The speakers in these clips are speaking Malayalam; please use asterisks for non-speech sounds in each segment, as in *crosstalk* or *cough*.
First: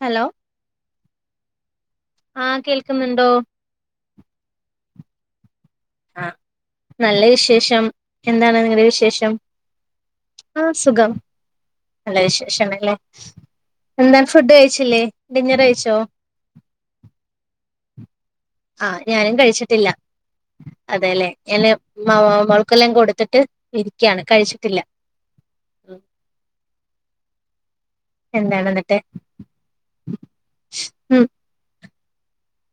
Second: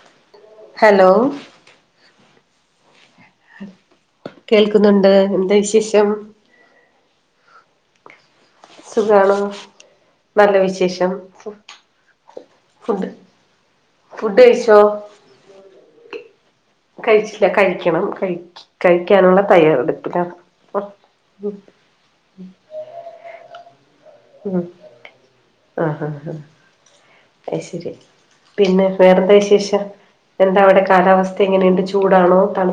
ഹലോ ഹലോ ആഹ് കേൾ കേൾക്കുന്നു ണ്ട് എന്ത വി- ആ നല്ല വിശേഷ് ഷം എന്താണ് നിങ്ങടെ വിശേഷം സുഖാണോ നല്ല ആ വിശേഷം സുഖം നല്ല വിശേഷം ആണ് ലേ ഫുഡ് എന്താണ് ഫുഡ് കഴിച്ചില്ലേ ഡിന്നർ കഴിച്ചോ? കഴിച്ചില്ല കഴിക്കണം കഴി ആഹ് ഞാനും കഴിക്കാനുള്ള കഴിച്ചിട്ടില്ല തയ്യാറെടുപ്പിലാണ് അതെല്ലേ എല്ലാ മോ മ്മോൾക്കെല്ലാം കൊടുത്തിട്ട് ഇരി ഉം ആഹ് ആഹ് ആ അയ്ശരി എന്താണ് പിന്നെ എന്നിട്ട് വേറെന്താ വിശേഷം? എന്താ അവിടെ കാലാവസ്ഥ എങ്ങനെയുണ്ട് ചൂ ചൂടാണോ തണു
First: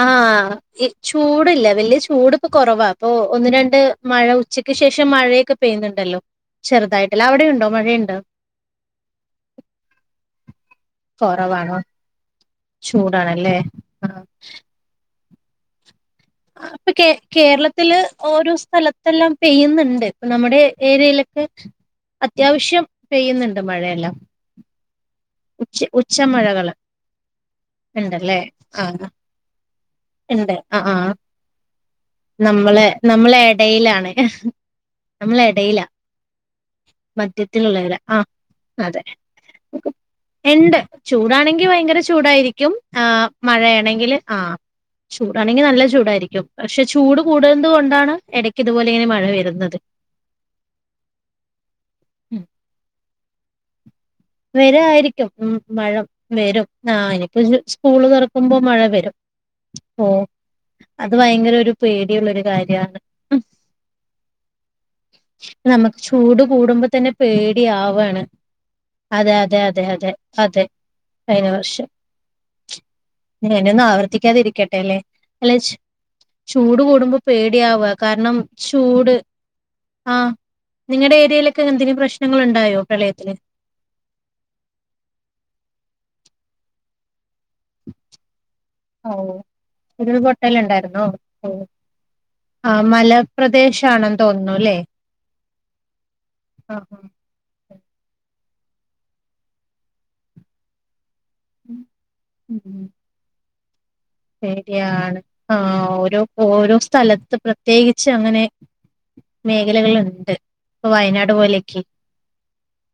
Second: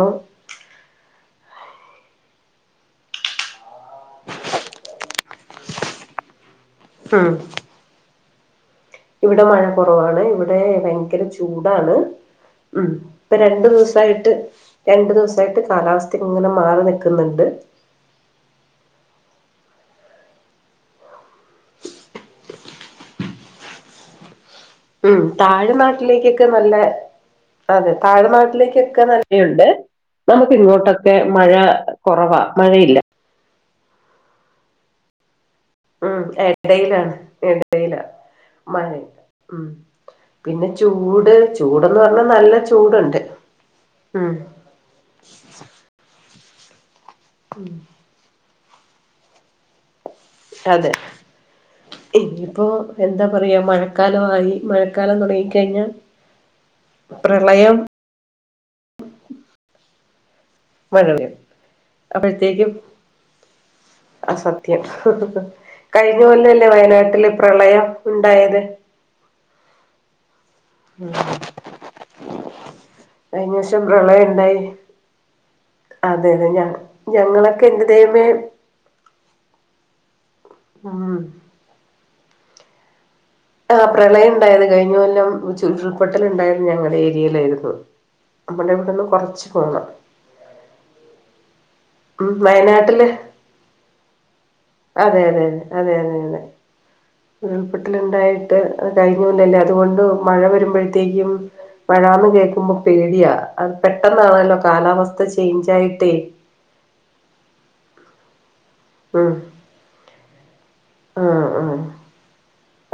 ആഹ് ഈ ചൂടില്ലേ വലിയ ചൂടിപ്പോ കുറവാ അപ്പൊ ഒന്ന് രണ്ട് മഴ ഉച്ചക്ക് ശേഷം മഴയൊക്കെ പെയ്യുന്നുണ്ടല്ലോ ചെറുതായിട്ടല്ല ഉം അവിടെയുണ്ടോ മഴയുണ്ടോ ഇവിടെ മഴ കുറവാണ് ഇവി ഏ ഭയങ്കര കുറവാണോ ചൂടാണ് ഉം ഇപ്പോ ചൂടാണല്ലേ രണ്ട് ആ ദിവസായിട്ട് രണ്ട് ദിവസ *unintelligible* കാലാവസ്ഥ ഇങ്ങനെ മാറി ഇപ്പൊ കേര നിക്കുന്നുണ്ട് കേരളത്തില് ഓരോ സ്ഥലത്തെല്ലാം പെയ്യുന്നുണ്ട് ഇപ്പ നമ്മുടെ ഏ ഏരിയയിലൊക്കെ അത്യാവശ്യം പെയ്യുന്നുണ്ട് മഴയെല്ലാം ഉം ഉച്ച താഴ്നാട്ടിലേക്കൊക്കെ നല്ല ഉച്ചമഴകള് അതെ ഉണ്ടല്ലേ താഴ്നാട്ടിലേക്കൊക്കെ ആഹ് നല്ല മഴയുണ്ട് നമുക്ക് ഉണ്ട് ആഹ് ആഹ് ഇങ്ങോട്ടൊക്കെ മഴ കുറവാ മഴയില്ല ടയിലാണ് നമ്മളേ ഉം ഇടയിലാണ് ഇടയില മധ്യത്തിലുള്ളവരാ ആഹ് മഴ അതെ ഉം പിന്നെ ഇണ്ട് ചൂട് ചൂടാണെങ്കിൽ ചൂടെന്ന് ഭയങ്കര പറഞ്ഞാ നല്ല ചൂടായിരിക്കും ആ ചൂടുണ്ട് മഴയാണെങ്കിൽ ഉം ആ ചൂടാണെങ്കിൽ നല്ല ചൂടായി രിക്കും പക്ഷേ ചൂട് കൂടുന്നത് കൊണ്ടാണ് എട ഇതുപോലെ ഇങ്ങനെ മഴ വരുന്നത് അതെ ഉം ഇനിയിപ്പോ എന്താ പറയാ മഴ വരായിരിക്കും ഉ മഴ വരും ആ ഇനിപ്പോ പ്രളയം സ്കൂള് തുറക്കുമ്പോ മഴ വരും ഓ അത് മഴവരും ഭയങ്കര ഒരു പേടിയുള്ളൊരു അപ്പോഴത്തേക്കും കാര്യാണ് ഉം ആ സത്യം നമുക്ക് കഴിഞ്ഞ ചൂട് കൊല്ലല്ലേ കൂടുമ്പോ തന്നെ വയനാട്ടില് പ്രളയം പേടിയാവാണ് ഉണ്ടായത് അതെ അതെ അതെ അതെ അതെ കഴിഞ്ഞ വർഷം കഴിഞ്ഞ വർഷം ഇങ്ങനൊന്നും പ്രളയം ഉണ്ടായി ആവർത്തിക്കാതിരിക്കട്ടെ അല്ലെ അല്ലെ അതെ അതെ ഞ ചൂട് കൂടുമ്പോ ഞങ്ങളൊക്കെ എന്റെ പേടിയാവ്വാ ദൈവമേ കാരണം ചൂട് ആ ഉം നിങ്ങളുടെ ഏരിയലൊക്കെ എന്തെങ്കിലും പ്രശ്ന പ്രശ്നങ്ങളുണ്ടായോ പ്രളയത്തില് ആഹ പ്രളയം ഉണ്ടായത് കഴിഞ്ഞ കൊല്ലം ഉരുൾപൊട്ടല് ഉണ്ടായത് ഞങ്ങളുടെ ഏരി *unintelligible* മുണ്ടയത്തു നിന്നും ഓ കൊറച്ചു പോണം ഉരുൾപൊട്ടല് ഉണ്ടായിരുന്നോ ഓ ഉ ആ വയനാട്ടില് മലപ്രദേശാണെന്ന് തോന്നുന്നു അല്ലേ അതെഅതെ അതെഅതെ ആ ആ ഉരുൾപെട്ടലുണ്ടായി കഴിഞ്ഞകൊല്ലല്ലേ അതുകൊണ്ട് മഴ വരുമ്പോഴത്തെ ക്കും മഴാന്ന് കേൾക്കുമ്പോ ഉം പേടിയാ അ പെട്ടെന്നാണല്ലോ കാലാവസ്ഥ ശരിയാണ് ചേയ്ഞ്ച് ആഹ് ആയിട്ടേ ഓരോ ഓരോ സ്ഥലത്ത് പ്രത്യേകിച്ച് അങ്ങനെ ഉം മേഖലകളുണ്ട് ആ വയനാട് ആ പോലെയൊക്കെ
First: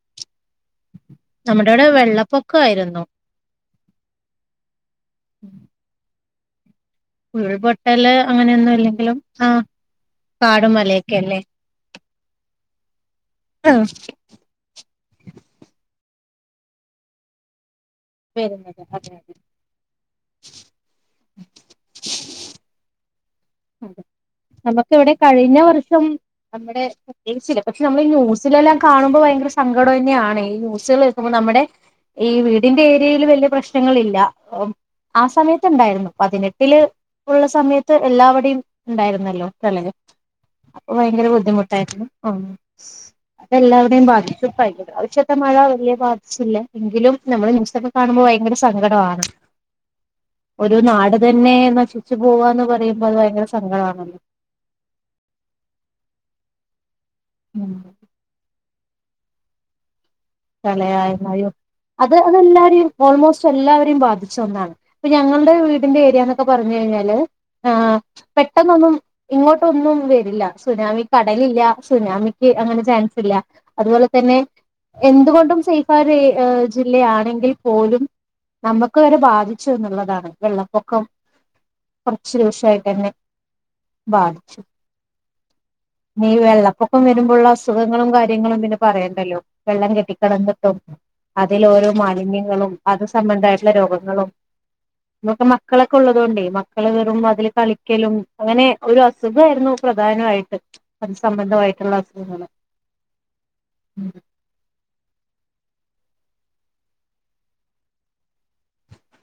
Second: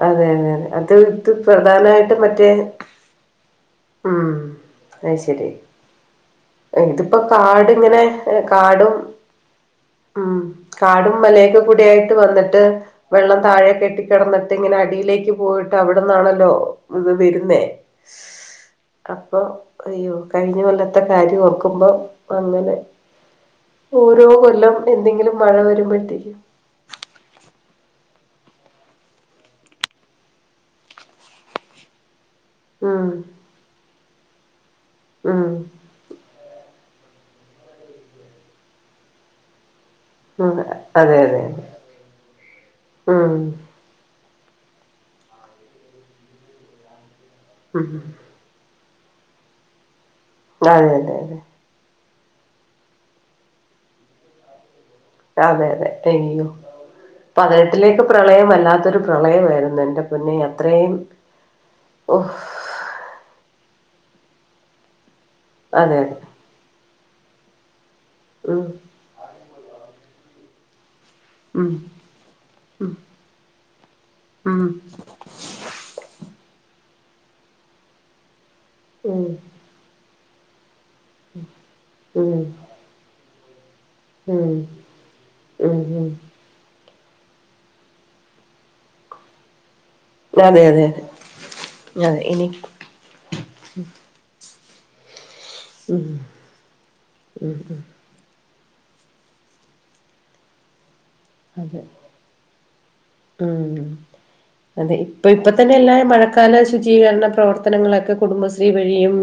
അതെ അതെ അതെ അത് ഇത് നമ്മുടെ അവിടെ പ്രധാനായിട്ട് മറ്റേ വെള്ളപ്പൊക്കമായിരുന്നു ഉം അയ്ശരി ഇതിപ്പോ കാടങ്ങിനെ ഉരുൾപൊട്ടല് അങ്ങനെയൊന്നും കാടും ഇല്ലെങ്കിലും ആഹ് ഉം കാടും മലയൊക്കെ കൂടിയായിട്ട് വന്നിട്ട് വെള്ളം താഴെ ആ കെട്ടിക്കിടന്നിട്ട് ഇങ്ങനെ അടിയിലേക്ക് പോയിട്ട് അവിടെ അവിടന്നാണല്ലോ ഇ വരുന്നേ വരുന്നത് അതെ അതെ അപ്പൊ അയ്യോ കഴിഞ്ഞ കൊല്ലത്തെ കാര്യം ഓർക്കുമ്പോ അങ്ങനെ അതെ ഓരോ കൊല്ലം നമുക്ക് ഇവിടെ എന്തെങ്കിലും മഴ കഴിഞ്ഞ വർഷം വരുമ്പോഴത്തേക്കും നമ്മടെ പ്രതേകിച്ചില്ല പക്ഷെ നമ്മൾ ന്യൂസിലെല്ലാം കാണുമ്പോൾ ഭയങ്കര സങ്കടം തന്നെയാണ് ഈ ന്യൂസുകൾ കേൾക്കുമ്പോൾ നമ്മുടെ ഈ വീടിന്റെ ഉം ഏരിയയിൽ വലിയ പ്രശ്നങ്ങളില്ല ഇല്ല ആ ഉം സമയത്ത് ഉണ്ടായിരുന്നു പതിനെട്ടില് ഉള്ള സമയത്ത് എല്ലാവ ഇണ്ടായിരുന്നല്ലോ ചെലര് ഉം അപ്പോ അതെ ഭയങ്കര അതെ അതെ ബുദ്ധിമുട്ടായ്രുന്നു ആ ഉം അത് എല്ലാവടെയും ബാധി പ്പായി പ്രാ ആവശ്യത്തെ മഴ വലിയ ബാധിച്ചില്ല എങ്കിലും നമ്മള് ന്യൂസൊക്കെ ഉം കാണുമ്പോ ഭയങ്കര സ അപകടാണ് ഒരു അതെ അതെ നാട് അതെ തന്നെ എന്നുച്ചു പോവുകാന്ന് പറയുമ്പോൾ സങ്കടമാണ്. അതെ അതെ അയ്യോ ഉം പതിനെട്ടിലേക്ക് പ്രളയം വല്ലാ പ്രളയമായിരുന്നു എൻ്റെ കളയായോ അത് ഓഹ് അതെല്ലാരും ഓൾമോസ്റ്റ് എല്ലാവരെയും ബാധിച്ച ഒന്നാണ് ഇപ്പ ഞങ്ങളുടെ അതെ വീടിന്റെ അതെ ഏരിയന്നൊക്കെ പറഞ്ഞു കഴിഞ്ഞാല് ഹല ആഹ ഉം പെട്ടെന്നൊന്നും ഇങ്ങോട്ടൊന്നും വെ സുനാമി കടലില്ല ഉം സുനാമിക്ക് അങ്ങനെ ഉം ചാൻസ് ഇല്ല അതുപോലെ തന്നെ ഉം എന്തുകൊണ്ടും സേഫ് ആയ ഏ ആ ജില്ലയാണെങ്കിൽ പോലും നമുക്ക് വരെ ഉം ബാധിച്ചു എന്നുള്ളതാണ്. വെള്ളം പൊക്കോ കൊറച്ച് ഉം ദിവസായിട്ടന്നെ ഉം ബാധിച്ചു. ഉം ഉം ഈ വെള്ളപ്പൊ ഇപ്പം വരുമ്പോഴുള്ള അസുഖങ്ങളും കാര്യങ്ങളും പിന്നെ പറയണ്ടല്ലോ. വെള്ളം അതെ കെട്ടിക്കിടന്നിട്ടും അതെ അതെ അതിൽ ഓരോ അതെ ഇനി മാലിന്യങ്ങളും അത് സംബന്ധമായിട്ടുള്ള രോഗങ്ങളും ഇമ്മക്ക് മക്കളൊക്കെ ഉം ഉള്ളത് കൊണ്ടേ മക്കള് വെറും അതില് ഉം ഉം കളിക്കലും അങ്ങനെ ഒരു അസുഖായിരുന്നു പ്രധാനമായിട്ട്. അത് അതെ സംബന്ധമായിട്ടുള്ള അസുഖങ്ങള് ഉം അതെ ഇപ്പൊ ഇപ്പ തന്നെയെല്ലാ മഴക്കാല ശുചീകരണ പ്രവർത്തനങ്ങളൊക്കെ കുടുംബശ്രീ വഴിയും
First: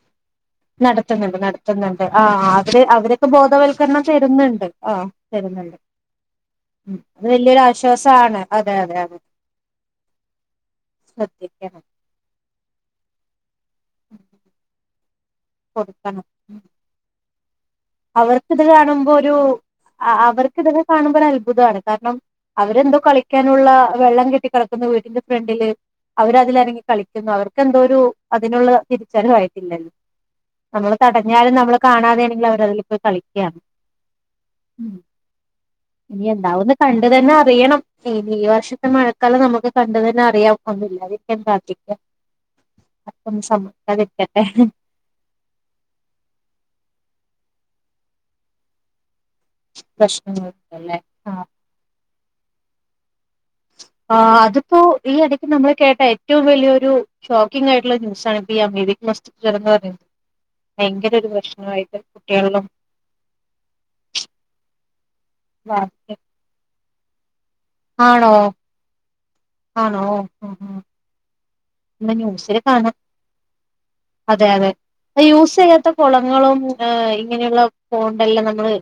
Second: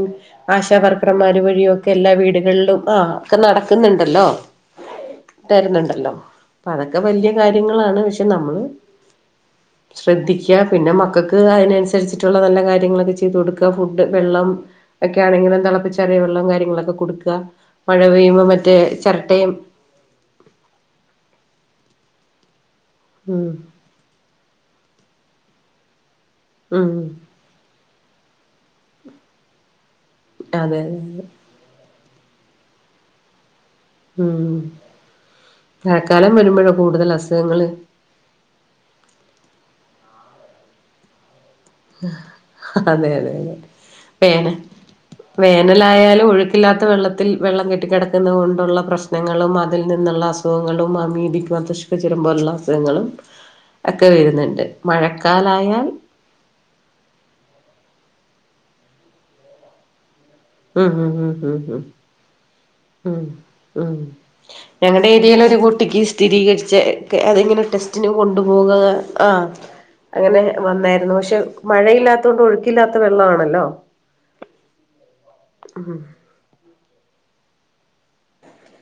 നടത്തുന്നുണ്ട് ആശാവർക്കർമാർ വഴിയും ഒക്കെ നടത്തുന്നുണ്ട് എല്ലാ ആ വീടുകളിലും അവര് ആ അവരൊക്കെ ഒക്കെ ബോധവൽക്കരണം നടക്കുന്നുണ്ടല്ലോ തരുന്നുണ്ട് ആ തരുന്നുണ്ട് തരുന്നുണ്ടല്ലോ ഉം അതൊക്കെ അത് വലിയ വലിയൊരു കാര്യങ്ങളാണ് പക്ഷെ ആശ്വാസമാണ് നമ്മൾ അതെ അതെ അതെ ശ്രദ്ധിക്കുക പിന്നെ മക്കൾക്ക് ശ്രദ്ധിക്കണം അതിനനുസരിച്ചിട്ടുള്ള നല്ല കാര്യ ചെയ്ത് കൊടുക്ക ഫുഡ്‌ വെള്ളം ഒ ക്കെ ആണെങ്കിലും തിളപ്പിച്ച് ആറിയ കൊടുക്കണം വെള്ളം കാര്യങ്ങളൊക്കെ കൊടുക്കുക. മഴ പെയ്യുമ്പോ അവർക്കിത് മറ്റേ കാണുമ്പോ ഒരു ചിരട്ടയും അവർക്കിതൊക്കെ കാണുമ്പോ ഒരു അത്ഭുതമാണ്. കാരണം അവരെന്തോ ഉം കളിക്കാനുള്ള വെള്ളം കെട്ടി കിടക്കുന്ന വീട്ട- പിന്നെ ഫ്രണ്ടില് അവരതിലറങ്ങി ഉം കളിക്കുന്നു അവർക്കെന്തോ ഒരു അതിനുള്ള തിരിച്ചറിവായിട്ടില്ലല്ലോ അതെ അതെ നമ്മള് അതെ തടഞ്ഞാലും നമ്മള- കാണാതെയാണെങ്കിലും അവരതില് കളിക്കയാണ് ഉം ഇനി മഴക്കാലം വരുമ്പോഴാ എന്താവന്ന് കണ്ടു കൂടുതൽ തന്നെ അസുഖങ്ങള് അറിയണം ഇനി ഈ വർഷത്തെ മഴക്കാലം നമുക്ക് കണ്ടു തന്നെ *unintelligible* അതെ അതൊന്നും അതെതെ സംഭവിക്കാതിരിക്കട്ടെ വേന വേനലായാലും ഒഴുക്കില്ലാത്ത വെള്ളത്തിൽ വെള്ളം കെട്ടിക്കിടക്കുന്നത് കൊണ്ടുള്ള പ്രശ്നം പ്രശ്നങ്ങളും അതിൽ നിന്നുള്ള അസുഖങ്ങളും പ്രശ്നങ്ങളല്ലേ അമീബിക് മസ്തിഷ്ക പോലുള്ള അസുഖങ്ങളും ഒക്കെ ആ വരുന്നുണ്ട് അതിപ്പോ ഈ ഇടയ്ക്ക് നമ്മൾ മഴക്കാലായാൽ കേട്ടാ ഏറ്റവും വലിയൊ- ഒരു ഷോക്കിഗ് ആയിട്ടുള്ള ന്യൂസാണ് ഇപ്പൊ ഈ അമീബിക് മസ്തിഷ്ക്ക ജ്വരം എന്ന് പറയുന്നത് ഉം ഉം ഭയങ്കര ഒരു ഉം ഉം ഉം പ്രശ്നമായിട്ട് കുട്ടികളിലും ഉം മ്... ഞങ്ങളുടെ ഏരിയയിലെ ഒരു കുട്ടിക്ക് ബാധിക്കും സ്ഥിരീകരിച് ചെ.. കെ... അതിങ്ങനെ ടെസ്റ്റിന് ആണോ കൊണ്ടുപോകാൻ ആ... ആണോ അങ്ങനെ ആഹ് ആഹ് വന്നായിരുന്നു ക്ഷെവു മഴയില്ലാതോണ്ട് ന്യൂസില് കാണാ ഒഴുക്കില്ലാത്ത വെള്ളാ ണല്ലോ... അതെ അതെ യൂസ് ചെയ്യാത്ത കുളങ്ങളും ഹ്... ആ... ഇങ്ങനെയുള്ള ഫോണെല്ലാം നമ്മള്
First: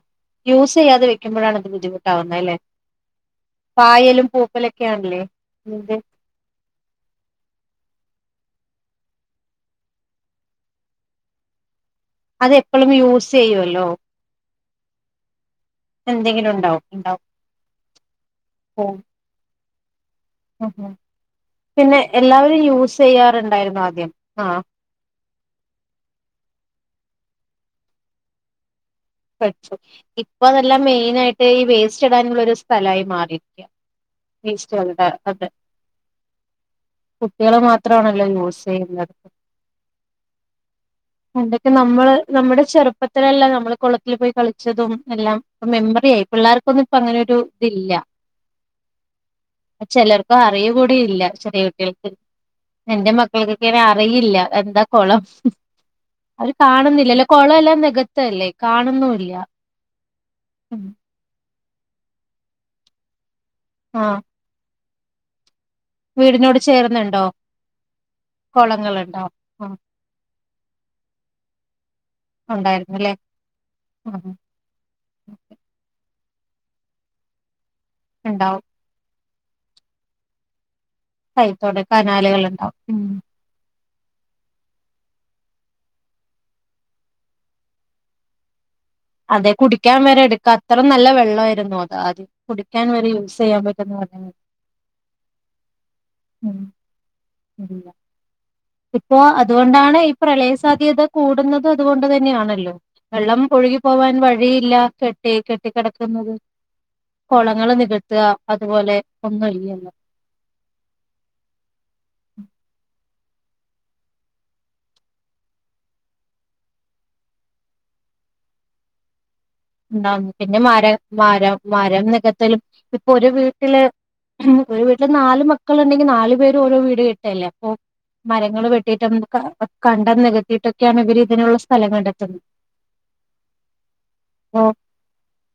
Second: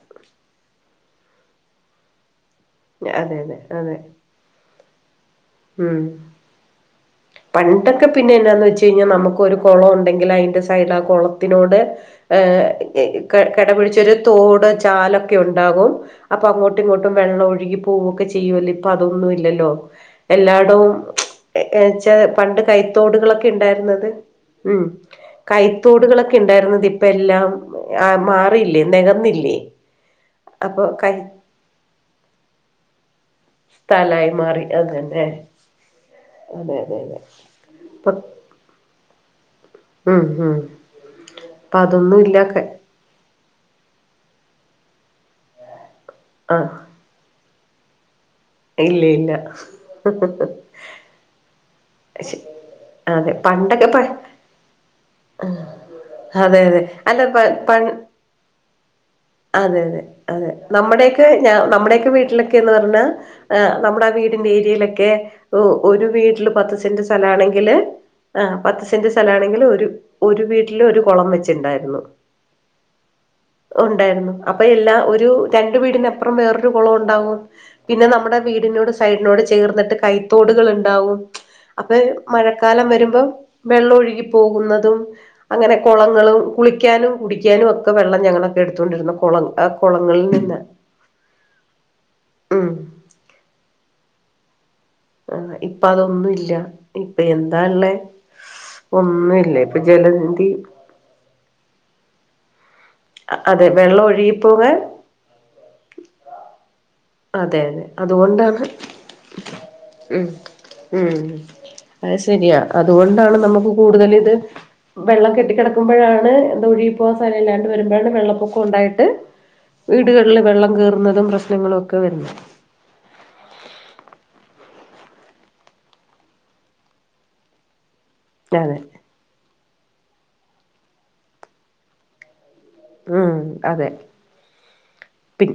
യൂസ് ചെയ്യാതെ വെക്കുമ്പോഴാണ് അത് ബുദ്ധിമുട്ടാവുന്നത് അല്ലെ നാ... അതെ.. തെ... അതെ വിളിക്കാറില്ലേ... മ്... പണ്ട് ഇതൊക്കെ പിന്നെ എന്നാന്ന് വെച്ച് കഴിഞ്ഞാൽ നമുക്ക് ഒരു കുളം ഉണ്ടെങ്കിൽ അതിന്റെ സൈഡ് ആ കുളത്തിനോട് ഏ... അത് എപ്പോഴും യൂസ് *inaudible* ചെയ്യുവല്ലോ കിടപിടിച്ചൊരു തോട് ചാലൊക്കെയുണ്ട് ഉണ്ടാകും. അപ്പൊ എന്തെങ്കിലും അങ്ങോട്ടും ഉണ്ടാവും ഇങ്ങോട്ടും ഉണ്ടാവും വെള്ളം ഒഴുകി പോവുവൊക്കെ ചെയ്യോല്ലോ, ഇപ്പൊ പോവും അതൊന്നും ഇല്ലല്ലോ ഉം എല്ലായിടവും, ഉം. പിന്നെ എന്ന് ചാ എല്ലാവരും പണ്ട് യൂസ് കൈത്തോടുകളൊക്കെ ചെയ്യാറുണ്ടായിരുന്നു ഉണ്ടായിരുന്നത്. ആദ്യം ആഹ് ഉം... കൈത്തോടുകളൊക്കെ ഉണ്ടായിരുന്നത് ഇപ്പൊ... ഇപ്പം എല്ലാം ആൾ മാറിയില്ലേ നികന്നില്ലേ *unintelligible* ഇപ്പോ നല്ല അപ്പൊ കൈ മെയിനായിട്ട് ഈ വേസ്റ്റ് ഇടാനുള്ള ഒരു സ്ഥലായി മാറിയിരിക്ണ്. സ്ഥലായി മാറി അത് വേസ്റ്റുണ്ട... തന്നെ അതെ അതെ അതെ അതെ കുട്ടികള് ഇപ്പൊ മാത്രമാണല്ലോ യൂസ് ചെയ്യുന്നത്. ഉം ഉം എന്തൊക്കെ അപ്പൊ നമ്മള് അതൊന്നും ഇല്ല നമ്മുടെ ചെറുപ്പത്തിലല്ല നമ്മൾ കുളത്തിൽ പോയി കളിച്ചതും എല്ലാം മെമ്പർ അതെ ആ പിള്ളേക്കൊന്നും ഇപ്പ അങ്ങനൊ ഒരു ത് ഇല്ല ഇല്ല ഇല്ല ചെലർക്ക്‌ അറിയുകൂടിയില്ല. ചെറിയ കുട്ടികൾക്ക് ശ എന്റെ അതെ മക്കൾക്കൊക്കെ പണ്ടൊക്കെ പ അറിയില്ല. എന്താ കൊളം ഹും അവര് അതെ അതെ അല്ല കാണുന്നില്ല പ പ കുളംല്ലാം നികത്തല്ലേ... കാണുന്നൂല്ല അതെ അതെ അതെ... നമ്മുടെയൊക്കെ ഞ നമ്മുടെക്കെ വീട്ടിലൊക്കെ എന്ന് പറഞ്ഞാ ആ നമ്മുടെ ആഹ് വീടിന്റെ ഏരിയയിലക്കെ ക്കെ ഓ ഒരു വീട്ടില് വീടിനോട് പത്ത് സെന്റ് ചേർന്നുണ്ടോ സ്ഥലാ ണെങ്കില് ആ പത്ത് സെന്റ് കുളങ്ങളുണ്ടോ സ്ഥല ആണെങ്കിൽ ആഹ് ഒരു ഒരു വീട്ടില് ഒരു കൊ ളം വെച്ചുണ്ടായിരുന്നു. ഉണ്ടായിരുന്നുല്ലേ ഒന്ന് ആഹ് ഉണ്ടായിരുന്നു. അപ്പൊ എല്ലാ ഒരു രണ്ടു വീട് അപ്പൊറം വേറൊരു കുളം ഉണ്ടാവും പിന്നെ നമ്മുടെ ഉണ്ടാവും വീടിനോട് സൈഡിനോട് ചേർ ചേർന്നിട്ട് കൈത്തോടുകൾ ഇ ണ്ടാവും കൈത്തോട് അപ്പൊ കനാലുകൾ ഉണ്ടാവും മഴക്കാലം ഉം വരുമ്പോ വെള്ളൊ പോകുന്നതും അങ്ങനെ കുളങ്ങളും കുളിക്കാനും കുടിക്കാനും ഒക്കെ വെള്ളം ഞങ്ങളെ അതെ കുടിക്കാൻ വരെ എടുക്കാ അത്ര നല്ല വെള്ളായിരുന്നു അത് ആദ്യം ഉം കുടിക്കാൻ വരെ യൂസെയ്യാൻ പ *unintelligible* ആതെ ഇപ്പ അതൊന്നു ഇല്ല ഇപ്പ എന്താ ഇല്ല ഇള്ളേ ഇപ്പോ അതുകൊണ്ടാണ് ഈ പ്രളയ സാധ്യത കൂടുന്നതും അതുകൊണ്ട് അത് തന്നെയാണല്ലോ വെള്ളം അതെ ഒഴുകി വെള്ളം പോവാൻ വഴിയില്ല ഒഴുകിപ്പോകാൻ കെട്ടി കെ ട്ടി കിടക്കുന്നത് അതെ അതെ അതുകൊണ്ടാണ് ഒന്നുമില്ലല്ലോ ഉം ഉം അത് ശരിയാ അതുകൊ ണ്ടാണ് നമുക്ക് കൂടുതൽ ഇത് വെള്ളം കെട്ടിക്കിടക്കുമ്പഴാണ് എന്താ ഒഴുകി പോവാ സ്ഥലം ഇല്ലാണ്ട് വരുമ്പോഴാണ് വെള്ളപ്പൊക്കം ഉണ്ടായിട്ട് വീടുകളില് വെള്ളം കേറുന്നതും പ്രശ്നങ്ങളും ഒക്കെ രം വരുന്നത് നികത്തലും ഇപ്പൊ ഒരു വീട്ട്ല് ഒരു വീട്ടില് നാല് മക്കള്ണ്ടെങ്കി നാലു പേരും ഓരോ വീട് കെട്ടല്ലെ അപ്പോ മരങ്ങള് അതെ വെട്ടീട്ടാ *unintelligible* ക്ക ആഹ് കണ്ടം നികത്തിട്ടൊക്ക്യാണ് ഇവര് ഇതിനുള്ള സ്ഥലം കണ്ടെത്ത്ന്നത് ഉം അതെ ഓ പി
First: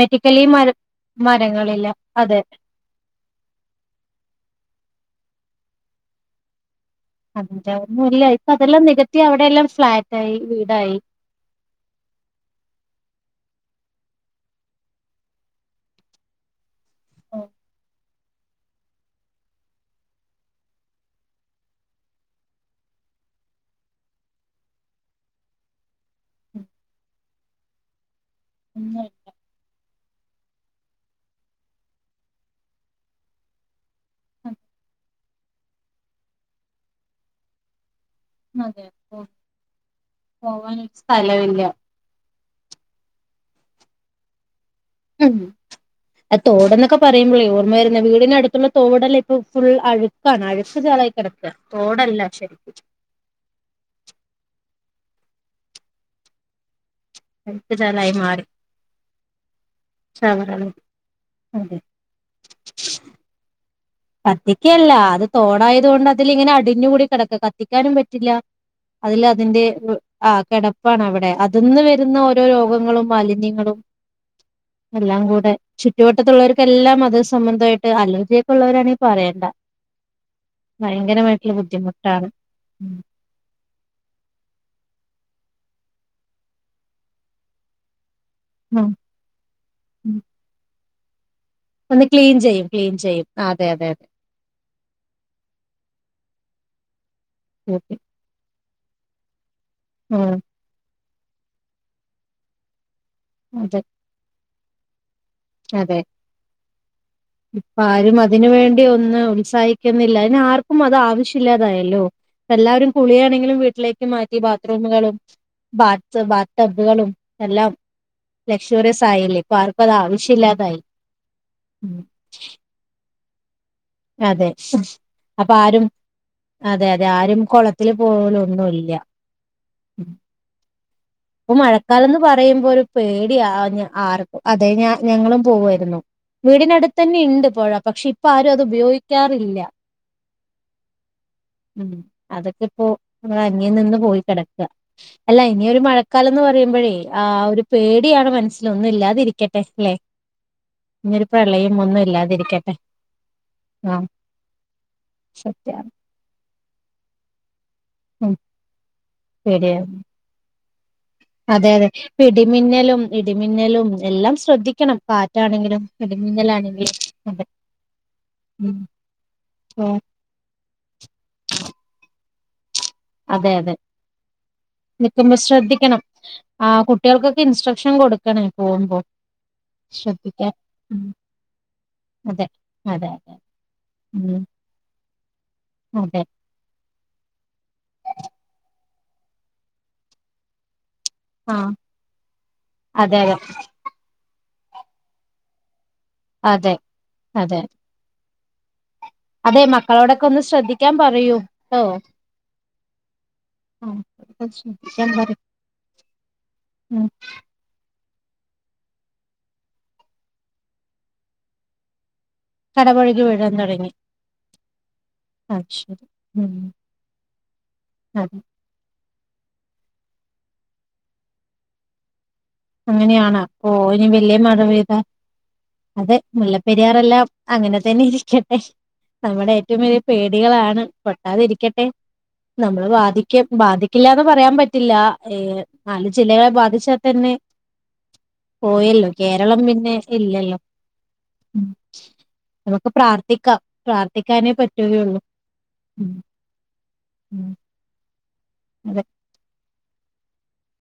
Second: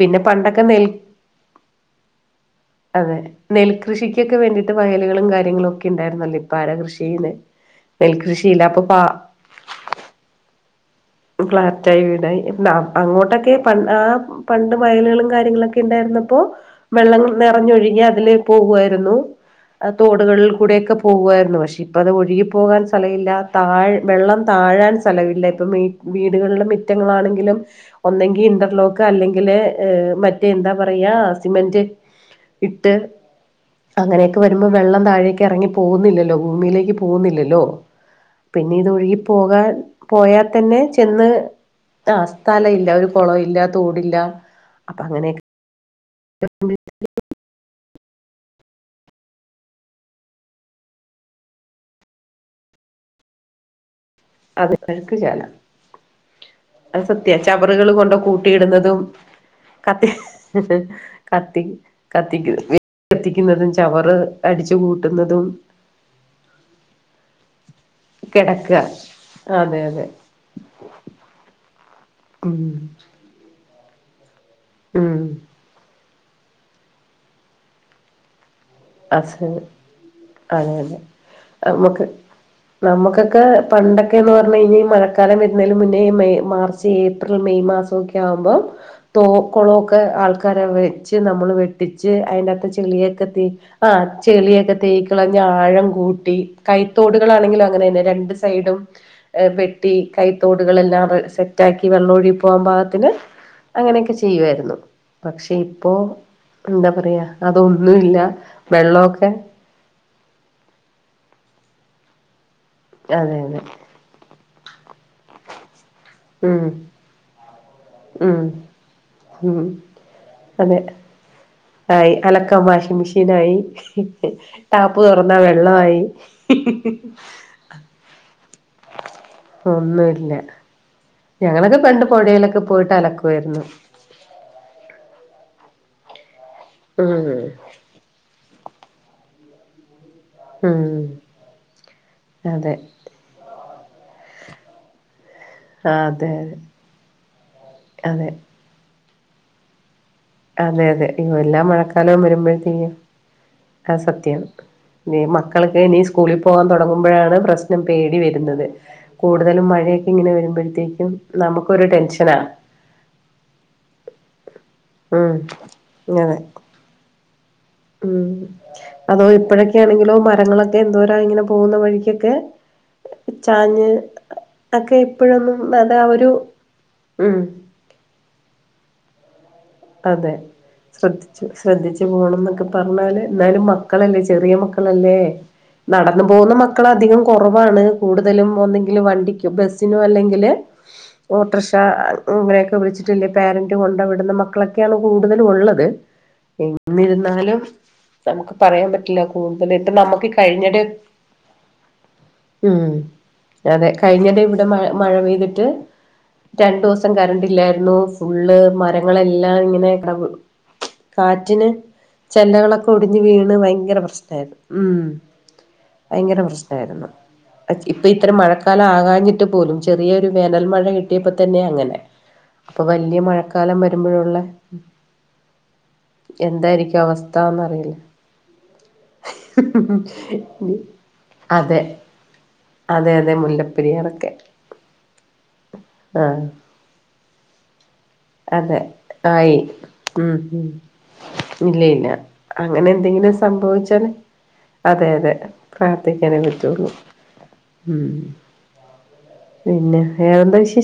പിന്നെ പണ്ടൊക്കെ മര നെൽ മരങ്ങളില്ല അതെ അതെ നെൽകൃഷിക്ക്യൊക്കെ വേണ്ടീട്ട് വയലുകളും കാര്യങ്ങളും ഒക്കെ ഉണ്ടായിരുന്നല്ലോ ഇപ്പ ആരാ കൃഷി ചെയ്യുന്നേ അത *unintelligible* ഒന്നുംല്ല ഇപ്പം നെൽകൃഷിയില്ല അപ്പൊ അതെല്ലാം പ നികത്തി അവിടെ എല്ലാം ഫ്ളാറ്റായി വീടായി ഫ്ളാറ്റായി വീടായി അങ്ങോട്ടൊക്കെ പൻ ആ പണ്ട് വയലുകളും കാര്യങ്ങളൊക്കെ ഇണ്ടായിരുന്നപ്പോ വെള്ളം നെറഞ്ഞൊഴുകിയാ അതിലേ പോകുവായിരുന്നു ആ തോടുകളിൽ കൂടെക്കെ പോകുവാ യിരുന്നു പഷേ ഇപ്പത് അത് ഒഴുകി പോകാൻ സ്ഥലവില്ലാ താഴ് വെള്ളം താഴാൻ സ്ഥലവില്ല ഇപ്പം വീടുകളില് മിറ്റങ്ങളാണെ ങ്കിലും ഒന്നെങ്കി ഇന്റർലോക്ക് അല്ലെങ്കില് ഏഹ് മറ്റേ എന്താ പറയാ സിമന്റ് ഇട്ട് അങ്ങനെയൊക്കെ വരുമ്പൊ വെള്ളം താഴേക്ക് ഇറങ്ങി പോവുന്നില്ലല്ലോ ഭൂമിയിലേക്ക് പോവുന്നില്ലല്ലോ പിന്നെ അതെ ഇത് ഒഴുകി പോകാൻ പോവാൻ പോയാതന്നെ ഒരു ഇന്ന് സ്ഥലമില്ല ആ സ്ഥല ഇല്ല ഒരു പോ കുളവില്ല തോടില്ല അപ്പ ഉം അങ്ങനെയൊക്കെ ആ തോടെന്നൊക്കെ പറയുമ്പയെ മഒ ഓർമ്മ വരുന്ന വീടിനടുത്തുള്ള തോടല്ല ഇപ്പൊ ഫുൾ അഴുക്കാണ് അഴുക്ക് ചാലായി കിടക്ക തോടല്ല പശേ അതെ അഴുക്ക് ചാല അത് സത്യ അഴുക്ക് ചറുകൾ കൊണ്ട ചാലായി മാറി കൂട്ടിയിടുന്നതും കത്തി ചവറ കത്തി അതെ കത്തിക്ക്ന്നതും കത്തിക്ക്യല്ല അത് തോടായതോണ്ട് അതിലിങ്ങനെ അടിഞ്ഞ് കൂടി കെടക്ക എത്തിക്കാനും പറ്റില്ല കിടക്കുക അതിൽ അതിന്റെ അതെ അതെ ആ കിടപ്പാണ് അവിടെ അത്ന്ന് വരുന്ന ഓരോ ഉം രോഗങ്ങളും മാലിന്യങ്ങളും ഉം എല്ലാം കൂടെ ച്ചു *unintelligible* ട്ടത്തുള്ളവർക്കെല്ലാം അത് സമ്മന്തായിട്ട് അലർജിയൊക്കെ ഉള്ളവരാ അത് സെ അതെ അതെ ഭയങ്കരമായിട്ടുള്ള നമ്മക്ക് ബുദ്ധിമുട്ടാണ് ഉം നമ്മക്കൊക്കെ ഏ പണ്ടൊക്കേന്ന് പറഞ് കഴിഞ്ഞ മഴക്കാലം വരു ഇന്നേലും മുന്നേ മെയ് മാർച്ച് ഏപ്രിൽ മെയ് മാസോക്കെ ങ്ങനാവുമ്പോ ഉം. തോ കുളോക്കെ ഉം. ആൾക്കാരെ വേ നമ്മള് ഒന്ന് വെട്ടിച്ച് ക്ലീൻ ചെയ്യും അതിനകത്ത് ക്ലീൻ ചെയ്യും ചെളിയൊക്കെീ അതെ അതെ ആ് അതെ ചെളിയൊക്കെ തേയ്ക്കളഞ്ഞ ആഴം കൂട്ടി കൈ തോടുകളാണെങ്കിലും അങ്ങനെ കൂട്ടി തന്നെ രണ്ട് സൈഡും ആ വെട്ടി ട്ടി ഉം കൈത്തോടുകളെല്ലാ സെറ്റ്ആക്കി വെള്ളം ഒഴുകി പോവാൻ പാകത്തിന് അതെ അങ്ങനെയൊക്കെ ചെയ്യുവായിരുന്നു ഉ പക്ഷെ ഇപ്പോൾ അതെ എന്താ പ അയാ അതൊന്നുംല്ല ഒന്നും ഉത്സാഹിക്കുന്നില്ല അതിനെ ആർക്കും ആവശ്യ ഇല്ലാതായല്ലോ എല്ലാവരും അതെ കുളിയാണെങ്കിലും അതെ വീട്ടിലേക്ക് മാറ്റി ബാത്റൂമുകളും ബാത്ത് ബാത്ത് ഉം ടബ്ബുകളും എല്ലാം ഉം ലക്ഷ്വറീസ് ആയില്ലേ ഇപ്പൊ ഉം ആർക്കും അതെ ആവശ്യല്ലാതായി ആയി അലക്കാൻ വാഷിംഗ് മി മിഷീനായി അതെ ടാപ്പ് തുറന്ന അപ്പൊ ആരും വെള്ളമായി അതെ അതെ ആരും കുളത്തില് പോകലൊന്നുമില്ല ഒന്നുല്ല ഇപ്പ മഴക്കാലന്ന് പറയുമ്പോ ഒരു പേടി അലക്കുവായിരുന്നു ആർഞ്ഞ ആർക്കും അതെ ഞാൻ ഞങ്ങളും പോവായിരുന്നു വീടിനടുത്ത് തന്നെ ഉം ഇണ്ട് പോഴ പക്ഷെ ഇപ്പൊ ആര് അ അത് ഉപയോഗിക്കാറില്ല ഉം ഉം അതൊക്കെ അതെ ഇപ്പോ *unintelligible* അന്യനിന്ന് പോയി കിടക്ക അല്ല ഇനിയൊരു മഴക്കാലം അതെ എന്ന് പറയുമ്പോഴേ ആ ഒരു അതെ പേടിയാണ് മനസ്സിലൊന്നുല്ലാ ത്‌രിക്കട്ടെ ല്ലെ അതെ അതെ ഇങ്ങ് എല്ലാ മഴക്കാലവും ഇല്ലാതിരിക്കട്ടെ വരുമ്പോഴത്തെയ്യും അത് ആഹ് സത്യാണ് നി മക്കൾക്ക് സത്യാണ് ഇനി സ് സ്കൂളിൽ പോകാൻ തുടുമ്പോഴാണ് പ്രശ് *unintelligible* പേടി ഉം വരുന്നത് കൂടുതലും പേടിയാണ് മഴയൊക്കെങ്ങനെ വര് *unintelligible* അതെ അതെ ഇടിമിന്നലും ഇടിമിന്നലും എല്ലാം ശ്രദ്ധിക്കണം ഉം കാറ്റാണെങ്കിലും അതെ ഇടിമിന്നലാണെങ്കിലും *unintelligible* ഉം ഉം അതോ ഇപ്പഴൊക്കെയാണെങ്കിലോ മരങ്ങളൊക്കെ എന്തോര ഇങ്ങനെ പോകുന്ന വഴിക്ക്ക്കൊക്കെ അതെ അതെ ഒക്കെ നിക്കുമ്പോ ഇപ്പോഴൊന്നും അത് ശ്രദ്ധിക്കണം ആ ഒരു ആ ഉം കുട്ടികൾക്കൊക്കെ ഇൻസ്ട്രക്ഷൻ കൊടുക്കണേ പോവുമ്പോ അതെ ശ്രദ്ധിച്ചു ശ്രദ്ധിച്ചു പോണം അതെ എന്നൊക്കെ അതെ പറഞ്ഞാല് അതെ എന്നാലും മക്കളല്ലേ ഉം ചെറിയ മക്കളല്ലേ നടന്നു അതെ പോകുന്ന മക്കള അധികം കുറവാണ് കൂടുതലും ഒന്ന *unintelligible* വണ്ടിക്ക് ബസിനോ അല്ലെങ്കില് ആ ഓട്ടറിഷ ഇങ്ങനെയൊക്കെ അതെ വിളിച്ചിട്ടില്ലേ അതെ പാരന്റ് കൊണ്ടാവിടുന്ന മ മക്കളക്കെയാണ് കൂടുതല് ഒള്ളത് അതെ എന്നിരുന്നാലും അതെ നമുക്ക് പറയാൻ പറ്റും *unintelligible* അതെ കൂടുതല് ഇപ്പ മക്കളോടൊക്കെ നമുക്ക് ഒന്ന് കഴിഞ്ഞ്ടെ ശ്രദ്ധിക്കാൻ പറയൂ ട്ടോ ഉം ആ അതെ കഴിഞ്ഞടെ ഇവിടെ മഴ ശ്രദ്ധിക്കാൻ മഴ പറയൂ പെയ്തിട്ട് ഉം രണ്ടോസം കറണ്ട്ല്ലായിരുന്നു ഫുള്ള് മരങ്ങളെല്ലേ എല്ലാം ഇങ്ങനെട കാറ്റിന് ചെല്ലകളൊക്കെ ഒടിഞ്ഞ് കടപുഴകി വീഴാൻ വീണ് തുടങ്ങി ഭയങ്കര പ്രശ്നമായിരുന്നു ഉം അത് ശരി ഭയങ്കര ഉം പ്രശ്നമായിരുന്നു ഇപ്പൊ ഇത്രരം അതെ മഴക്കാലം ആകാഞ്ഞി പോലും ചെറിയൊരു വേനൽമഴ കിട്ടിയപ്പോ തന്നെ അങ്ങനെ അപ്പൊ വലിയ അങ്ങനെയാണ് അപ്പൊ മഴക്കാലം ഇ വലിയ വരുമ്പോഴുള്ള മഴ പെയ്താ അതെ മുല്ലപ്പെെരിയാറെ എന്തായിരിക്കും എല്ലാം അങ്ങനെ അവസ്ഥന്നറിയില്ല തന്നെ ഇരിക്കട്ടെ നമ്മുടെ ഏറ്റവും വലിയ പേടികളാണ് പൊട്ടാതെ അതെ ഇരിക്കട്ടെ നമ്മള് അതെ അതെ ബാധിക്ക ബാധിക്കില്ലന്ന് മുല്ലപ്പെരിയാറൊക്കെ പറയാൻ പറ്റില്ല ഏ നാല് ആഹ് ജില്ലകളെ ബാധിച്ചാൽ തന്നെ അതെ പോയല്ലോ ആയി കേരളം പിന്നെ ഉം ഇല്ലല്ലോ ഉം ഇല്ലയില്ല അങ്ങനെ നമുക്ക് എന്തെങ്കിലും പ്രാർത്ഥിക്കാം സംഭവിച്ചാല് പ്രാർത്ഥിക്കാനേ അതെ പറ്റുകയുള്ളൂ അതെ ഉം പ്രാർത്ഥിക്കാനേ പറ്റുള്ളൂ ഉം ഉ അതെ പിന്നെ വേറെന്താ വിശേഷം